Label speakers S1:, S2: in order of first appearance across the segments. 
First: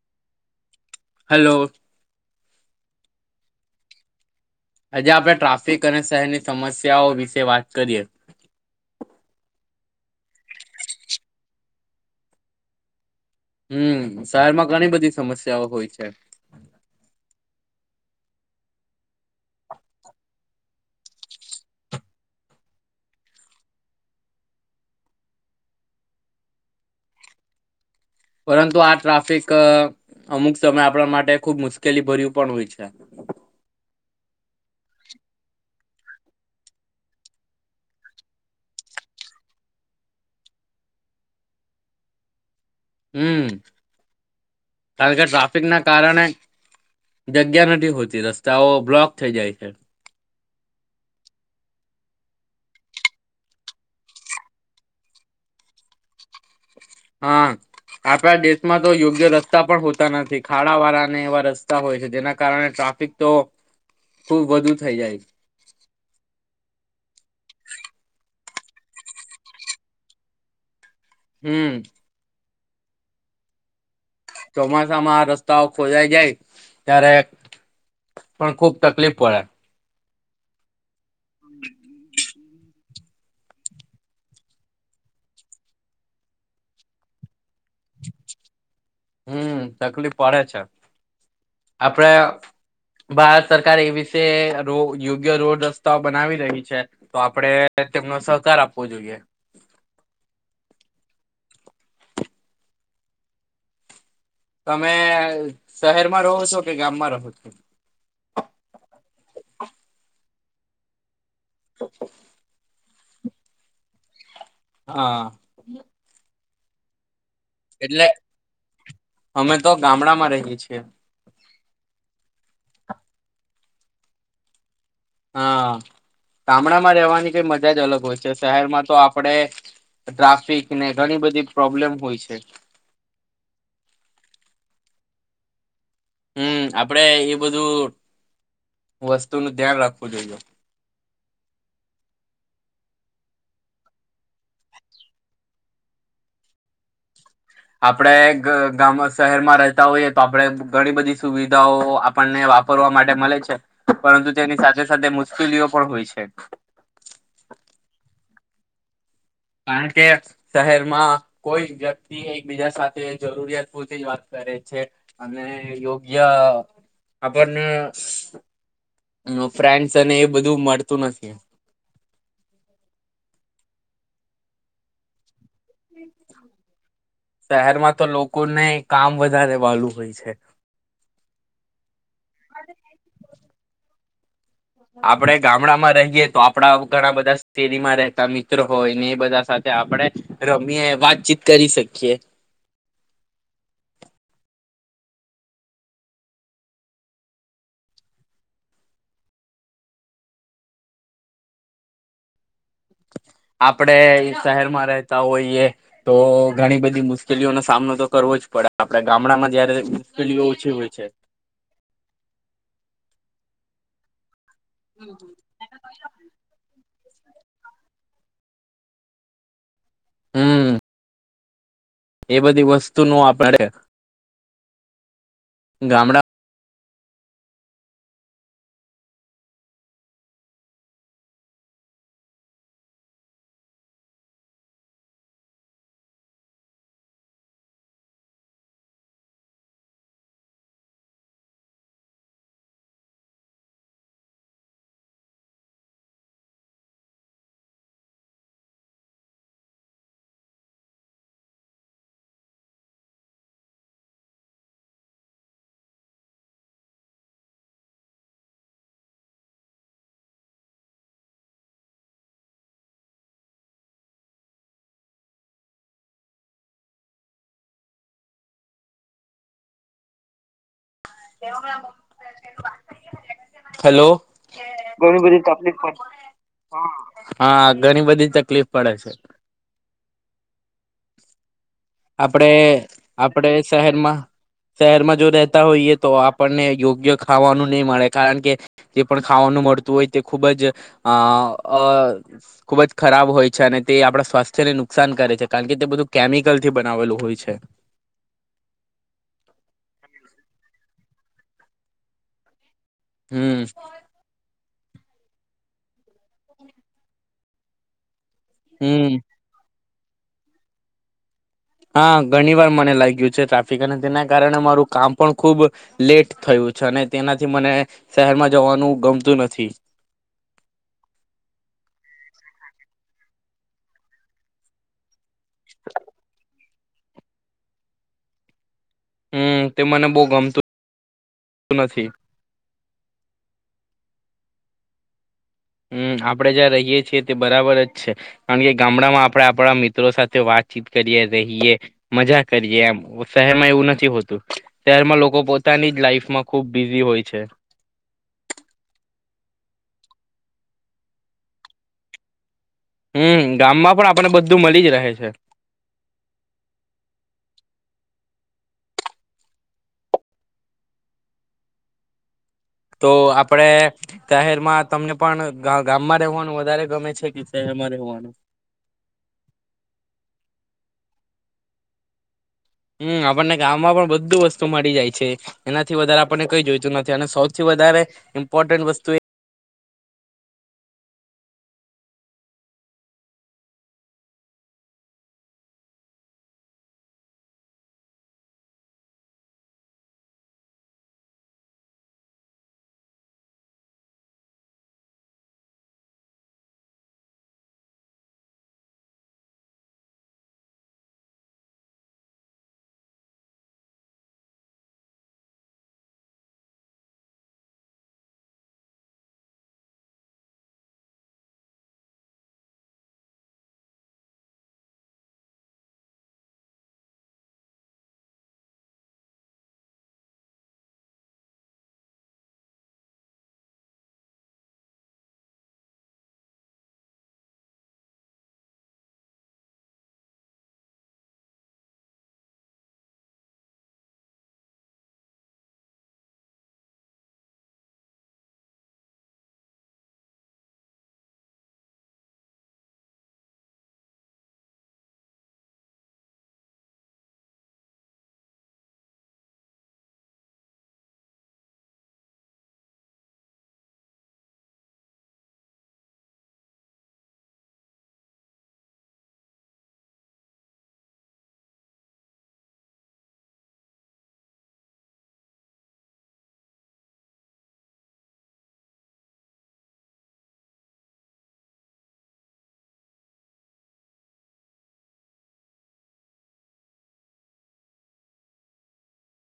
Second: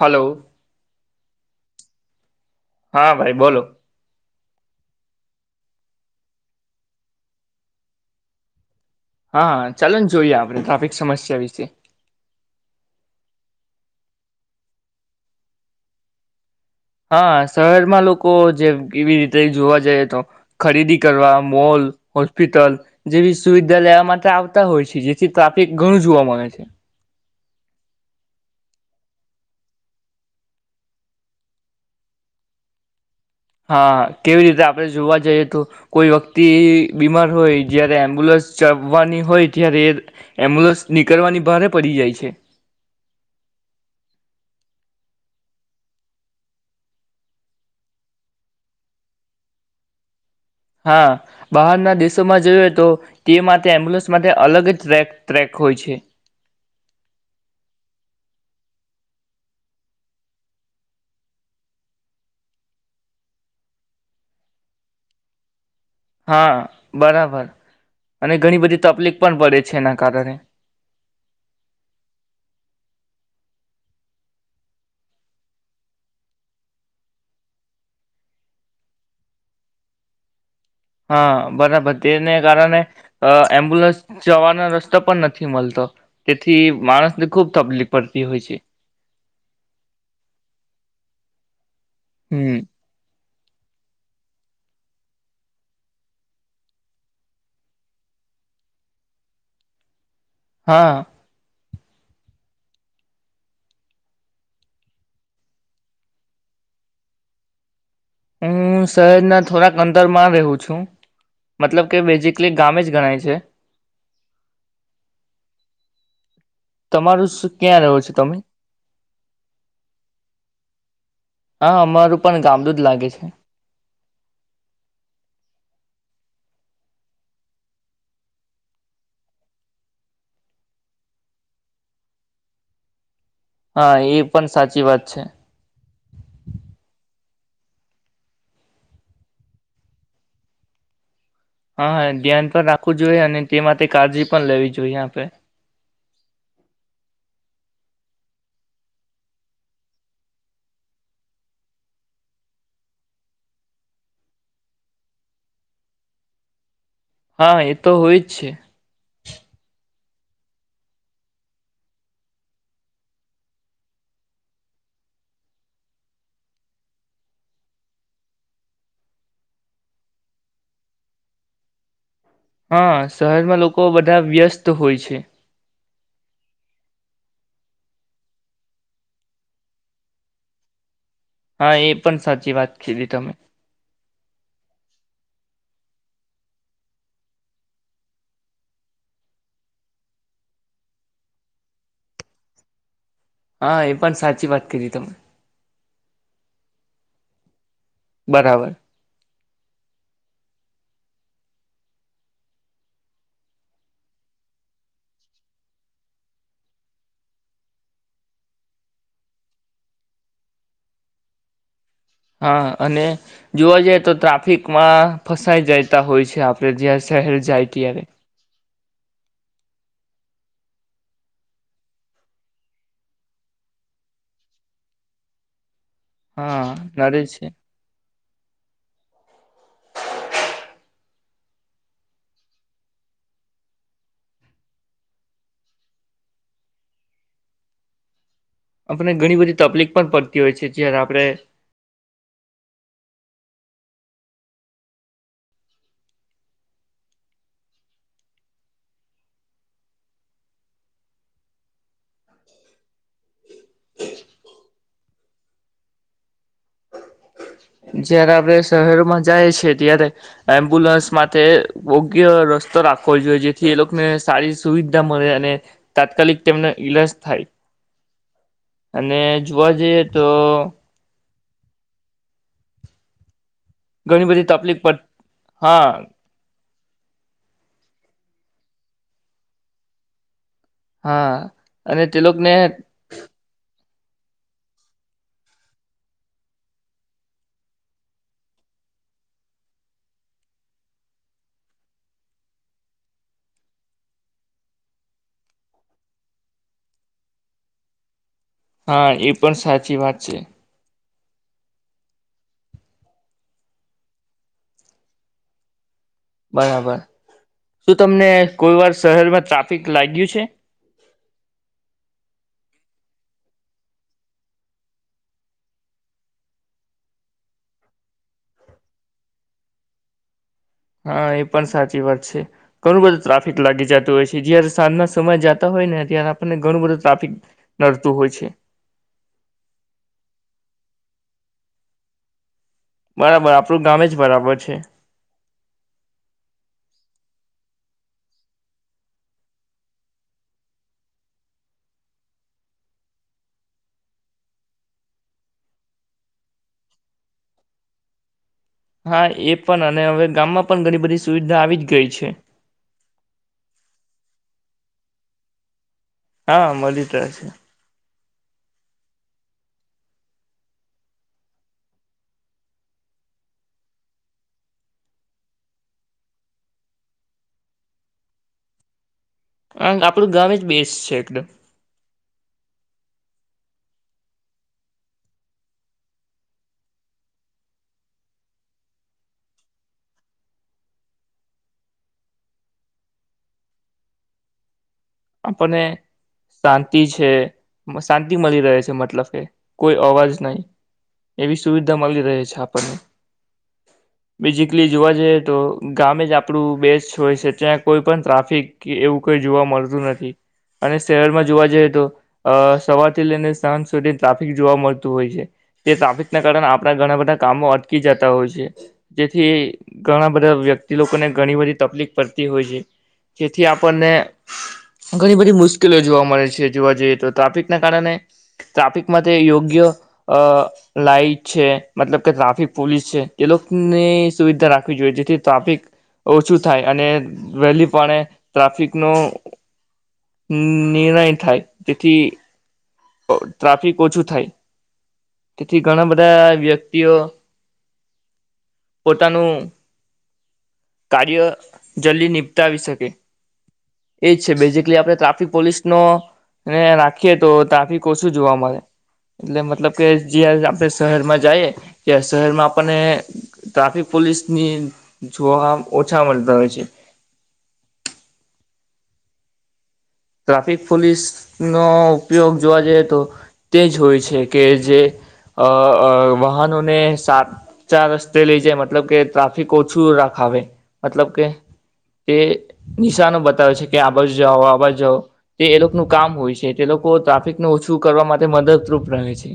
S1: Hello
S2: hello
S1: હા ભાઈ બોલો
S2: આજે આપણે ટ્રાફિક અને શહેરની સમસ્યાઓ વિશે વાત કરીએ
S1: હા હા ચાલો ને જોઈએ આપણે ટ્રાફિક સમસ્યા વિશે
S2: હમ શહેર માં ઘણી બધી સમસ્યાઓ હોય છે.
S1: હા શહેરમાં લોકો જે કેવી રીતે જોવા જઈ તો ખરીદી કરવા મોલ હોસ્પિટલ જેવી સુવિધા લેવા માટે આવતા હોય છે જેથી ટ્રાફિક ઘણું જોવા મળે છે.
S2: પરંતુ આ ટ્રાફિક અમુક સમય આપણા માટે ખુબ મુશ્કેલી ભર્યું પણ હોય છે.
S1: હા કેવી રીતે આપણે જોવા જઈએ તો કોઈ વ્યક્તિ બીમાર હોય જય્યારે એમ્બ્યુલન્સ ચવાની હોય ત્યારે એ એમ્બ્યુલન્સ નીકળવાની ભારે પડી જાય છે.
S2: હમ કારણ કે ટ્રાફિક ના કારણે જગ્યા નથી હોતી રસ્તાઓ બ્લોક થઈ જાય છે.
S1: હા બહારના દેશોમાં જોઈએ તો તે માટે એમ્બ્યુલન્સ માટે અલગ જ ટ્રેક હોય છે.
S2: હા આપણા દેશમાં તો યોગ્ય રસ્તા પણ હોતા નથી ખાડા વાળાને એવા રસ્તા હોય છે જેના કારણે ટ્રાફિક તો ખુબ વધુ થઈ જાય
S1: હા બરાબર અને ઘણી બધી તકલીફ પણ પડે છે એના કારણે
S2: હમ ચોમાસામાં રસ્તાઓ ખોદાય જાય ત્યારે પણ ખુબ તકલીફ પડે
S1: હા બરાબર ને કારણે એમ્બ્યુલન્સ જવાનો રસ્તો પણ નથી મળતો તેથી માણસને ખુબ તકલીફ પડતી હોય છે.
S2: હમ તકલીફ પડે છે. આપડે
S1: હમ
S2: ભારત ત સરકાર એ વિષ ર યોગ્ય રોડ રસ્તાઓ બનાવી રહી છે તો આપડણે તેમનો સહકાર આપવો જોઈએ.
S1: હા.
S2: તમે શહેરમાં રહો છો કે ગામમાં રહો
S1: હું શહેરના થોડાક અંદરમાં રેહું છું મતલબ કે બેઝિકલી ગામે જ ગણાય છે.
S2: હા.
S1: તમારું શું ક્યાં રહો
S2: એટલે
S1: છો તમે
S2: અમે તો ગામડામાં રહીએ છીએ.
S1: ચાલતું જ લાગે છે.
S2: હા ગામડામાં રહેવાની કઈ મજા જ અલગ હોય છે શહેરમાં તો આપડે ટ્રાફિક ને ઘણી બધી પ્રોબ્લેમ હોય છે.
S1: હા એ પણ સાચી વાત છે.
S2: હમ આપડે એ બધું વસ્તુ નું ધ્યાન રાખવું જોઈએ.
S1: હા હા ધ્યાન પણ રાખવું જોઈએ અને તે માટે કાળજી પણ લેવી જોઈએ આપડે.
S2: આપડે ગ ગામ શહેરમાં રહેતા હોઈએ તો આપડે ઘણી બધી સુવિધાઓ આપણને વાપરવા માટે મળે છે પરંતુ તેની સાથે સાથે મુશ્કેલીઓ પણ હોય છે.
S1: હા એ તો હોય જ છે.
S2: કારણ કે શહેરમાં કોઈ વ્યક્તિ એકબીજા સાથે જરૂરિયાત પૂરતી જ વાત કરે છે અને યોગ્ય આપણને ફ્રેન્ડસ અને એ બધું મળતું નથી.
S1: હા શહેરમાં લોકો બધા વ્યસ્ત હોય છે.
S2: શહેરમાં તો લોકોને કામ વધારે વાળું હોય છે.
S1: હા એ પણ સાચી વાત કીધી તમે.
S2: આપડે ગામડામાં રહીએ તો આપડા ઘણા બધા શેરીમાં રહેતા મિત્રો હોય ને એ બધા સાથે આપડે રમીએ વાતચીત કરી શકીએ.
S1: હા એ પણ સાચી વાત કીધી તમે. બરાબર.
S2: આપડે શહેરમાં રહેતા હોઈએ તો ઘણી બધી મુશ્કેલીઓનો સામનો તો કરવો જ પડે આપડે ગામડામાં જયારે મુશ્કેલીઓ ઓછી હોય છે.
S1: હા અને જોવા જઈએ તો ટ્રાફિક માં ફસાઈ જાયતા હોય છે આપડે જ્યાં શહેર જાયતીય.
S2: હમ એ બધી વસ્તુનું આપણે
S1: હા નડે છે. આપને ઘણી બધી તકલીફ પણ પડતી હોય છે જ્યારે આપડે [inaudible] જયારે આપડે શહેરોમાં જાય છે ત્યારે એમ્બ્યુલન્સ માટે યોગ્ય રસ્તો રાખવો જોઈએ જે લોકને લોકોને સારી સુવિધા મળે અને તાત્કાલિક તેમનો ઈલાજ થાય અને જોવા જઈએ તો
S2: [inaudible]
S1: ઘણી બધી તકલીફ પણ હા
S2: હા ઘણી બધી તકલીફ પડે છે.
S1: હા. અને તે
S2: આપડે
S1: લોકોને
S2: આપડે શહેર માં શહેરમાં જો રહેતા હોઈએ તો આપણને યોગ્ય ખાવાનું નહી મળે કારણ કે જે પણ ખાવાનું મળતું હોય તે ખુબ જ અ ખુબ જ ખરાબ હોય છે અને તે આપડા સ્વાસ્થ્યને નુકસાન કરે છે કારણ કે તે બધું કેમિકલ થી બનાવેલું હોય છે.
S1: હા એ પણ સાચી વાત છે.
S2: હમ.
S1: બરાબર શું તમને કોઈ વાર
S2: હમ
S1: શહેરમાં તાપ લાગ્યું છે?
S2: હા ઘણી વાર મને લાગ્યું છે ટ્રાફિક અને તેના કારણે મારું કામ પણ ખુબ, લેટ થયું છે અને તેનાથી મને શહેરમાં જવાનું ગમતું નથી.
S1: હા એ પણ સાચી વાત છે, ઘણું બધું. ટ્રાફિક લાગી જતો હોય જે સાજ સમય જતા હોય ને ત્યારે આપણને ઘણું બધું ટ્રાફિક નડતું હોય છે.
S2: હમ તે મને બહુ ગમતું નથી.
S1: બરાબર આપણું ગામે જ બરાબર છે.
S2: હમ આપણે જ્યાં રહીય છીએ તે બરાબર જ છે, કારણ કે ગામડામાં આપણે આપણા મિત્રો સાથે વાતચીત કરીએ રહીએ, મજા કરીએ એમ શહેરમાં એવું નથી હોતું, શહેરમાં લોકો પોતાની જ લાઈફમાં ખૂબ બિઝી હોય છે.
S1: હા એ પણ અને હવે ગામમાં પણ ઘણી બધી સુવિધા આવી જ ગઈ છે.
S2: હમ ગામમાં પણ આપણે બધું મળી જ રહે છે.
S1: હા મળિત છે.
S2: તો આપણે શહેરમાં તમને પણ ગામમાં રહેવાનું વધારે ગમે છે કે શહેરમાં રહેવાનું?
S1: હ આપડું ગામે જ બેસ છે એકદમ.
S2: હમ આપણને ગામમાં પણ બધું વસ્તુ મળી જાય છે, એનાથી વધારે આપણને કઈ જોઈતું નથી અને સૌથી વધારે, ઇમ્પોર્ટન્ટ વસ્તુ એ
S1: આપણને શાંતિ છે, શાંતિ મળી રહે છે મતલબ કે કોઈ અવાજ નહી એવી સુવિધા મળી રહે છે, આપણને બેઝિકલી જોવા જઈએ તો ગામે જ આપણું બેસ્ટ હોય છે ત્યાં કોઈ પણ ટ્રાફિક એવું કોઈ જોવા મળતું નથી. અને શહેરમાં જોવા જઈએ તો સવારથી લઈને સાંજ સુધી ટ્રાફિક જોવા મળતું હોય છે, તે ટ્રાફિકના કારણે આપણા ઘણા બધા કામો અટકી જતા હોય છે, જેથી ઘણા બધા વ્યક્તિ લોકોને ઘણી બધી તકલીફ પડતી હોય છે, જેથી આપણને ઘણી બધી મુશ્કેલી જોવા મળે છે જોવા જઈએ તો ટ્રાફિકના કારણે, ટ્રાફિકમાં તે યોગ્ય લાાઈટ છે મતલબ કે ટ્રાફિક પોલીસ છે એ લોકોની સુવિધા રાખવી જોઈએ જેથી ટ્રાફિક ઓછું થાય અને વહેલીપણે ટ્રાફિકનો નિર્ણય થાય, તેથી ટ્રાફિક ઓછું થાય, તેથી ઘણા બધા વ્યક્તિઓ, પોતાનું કાર્ય જલ્દી નિપટાવી શકે, એ છે બેજ એટલે આપણે ટ્રાફિક પોલીસ નો, ને રાખીએ તો ટ્રાફિક ઓછું જોવા મળે, એટલે મતલબ કે જ્યા આપણે શહેરમાં જઈએ ત્યા શહેરમાં આપણને ટ્રાફિક પોલીસની જોવા ઓછા મળતા હોય છે. ટ્રાફિક પોલીસનો ઉપયોગ જોવા જઈએ તો, તે જ હોય છે કે જે, અ અ વાહનોને સાચા રસ્તે લઈ જાય મતલબ કે ટ્રાફિક ઓછું રાખાવે, મતલબ કે તે નિશાનો બતાવે છે કે આબાજુ જાઓ આબાજુ એ લોકોનું કામ હોય છે તે લોકો ટ્રાફિક ઓછું કરવા માટે મદદરૂપ રહે છે.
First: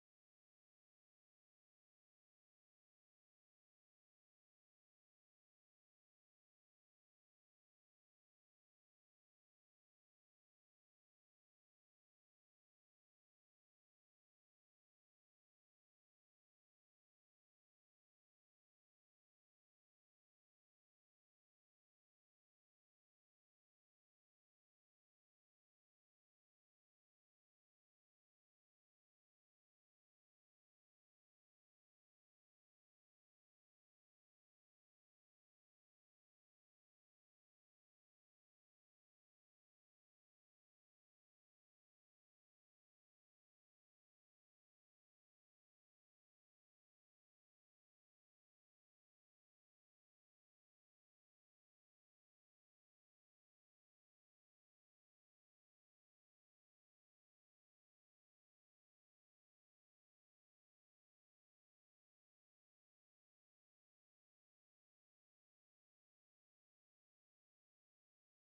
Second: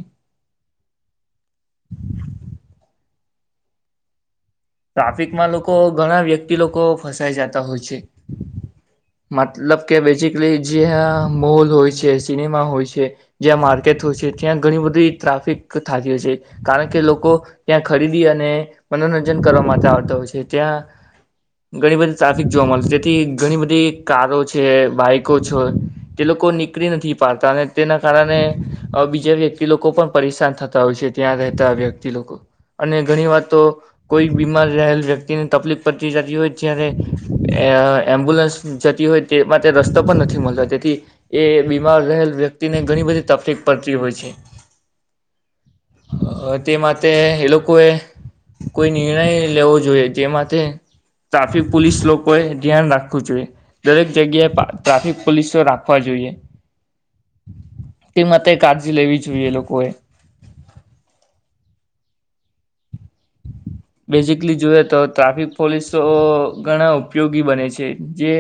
S1: ટ્રાફિકમાં લોકો ઘણા વ્યક્તિ લોકો ફસાય જતા હોય છે, મતલબ કે બેઝિકલી જ્યાં મોલ હોય છે સિનેમા હોય છે, જ્યાં માર્કેટ હોય છે ત્યાં ઘણી બધી ટ્રાફિક થતી હોય છે, કારણ કે લોકો ત્યાં ખરીદી અને મનોરંજન આવતા હોય છે, ત્યાં ઘણી બધી ટ્રાફિક જોવા મળે તેથી ઘણી બધી કારો છે બાઈકો છે, તે લોકો નીકળી નથી પાડતા અને તેના કારણે, બીજા વ્યક્તિ લોકો પણ પરેશાન થતા હોય છે ત્યાં રહેતા વ્યક્તિ લોકો, અને ઘણી વાર તો કોઈ બીમાર રહેલ વ્યક્તિને તકલીફ પડતી જતી હોય જ્યારે, એમ્બ્યુલન્સ જતી હોય તે માટે રસ્તો પણ નથી મળતો તેથી એ બીમાર રહેલ વ્યક્તિને ઘણી બધી તકલીફ પડતી હોય છે, તે માટે એ લોકોએ કોઈ નિર્ણય લેવો જોઈએ જેમાંતે ટ્રાફિક પોલીસ લોકોએ ધ્યાન રાખવું જોઈએ, દરેક જગ્યાએ ટ્રાફિક પોલીસો રાખવા જોઈએ, તે માટે કાળજી લેવી જોઈએ લોકોએ. બેઝિકલી જોએ તો ટ્રાફિક પોલીસોં ઘણા ઉપયોગી બને છે જે,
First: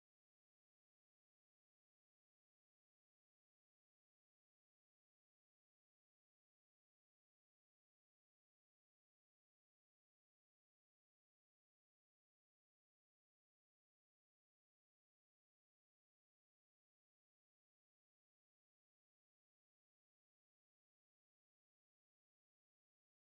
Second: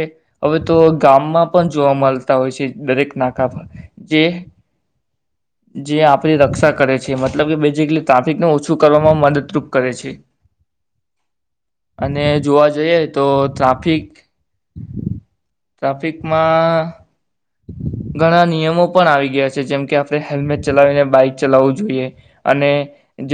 S1: હવે તો ગામમાં પણ જોવા મલતા હોય છે દરેક નાકા પર, જે જે આપણી રક્ષા કરે છે મતલબી બેઝિકલી ટ્રાફિકનુ ઓછું કરવામાં મદદરૂપ કરે છે, અને જોવા જઈએ તો ટ્રાફિક ટ્રાફિકમાં ઘણા નિયમો પણ આવી ગયા છે જેમ કે આપણે હેલ્મેટ ચલાવીને બાઈક ચલાવવું જોઈએ, અને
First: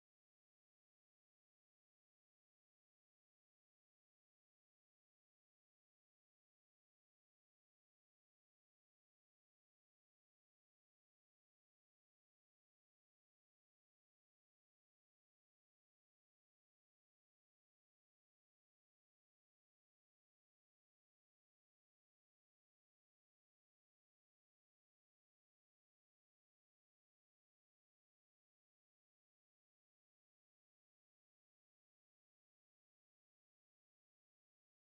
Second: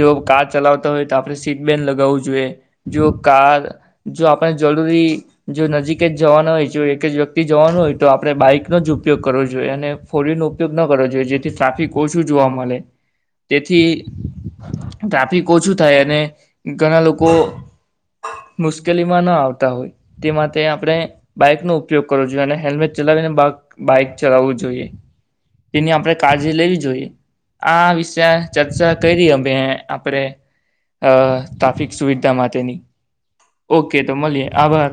S1: જો કાર ચલાવતા હોય તો આપણે સીટ બેલ લગાવવું જોઈએ, જો કાર જો આપણે જરૂરી જો નજીક જ જવાના હોય જો એક જ વ્યક્તિ જવાનું હોય તો આપણે બાઈકનો જ ઉપયોગ કરવો જોઈએ અને ફોરવિલ નો ઉપયોગ ન કરવો જોઈએ જે ટ્રાફિક ઓછું જોવા મળે, તેથી ટ્રાફિક ઓછું થાય અને, ઘણા લોકો મુશ્કેલીમાં ના આવતા હોય તે માટે આપણે બાઈકનો ઉપયોગ કરવો જોઈએ અને હેલ્મેટ ચલાવીને બાઈક ચલાવવું જોઈએ, તેની આપણે કાળજી લેવી જોઈએ, આ વિષ ચર્ચા કરી અમે આપણે, ટ્રાફિક સુવિધા માટેની ઓકે તો મળીએ આભાર.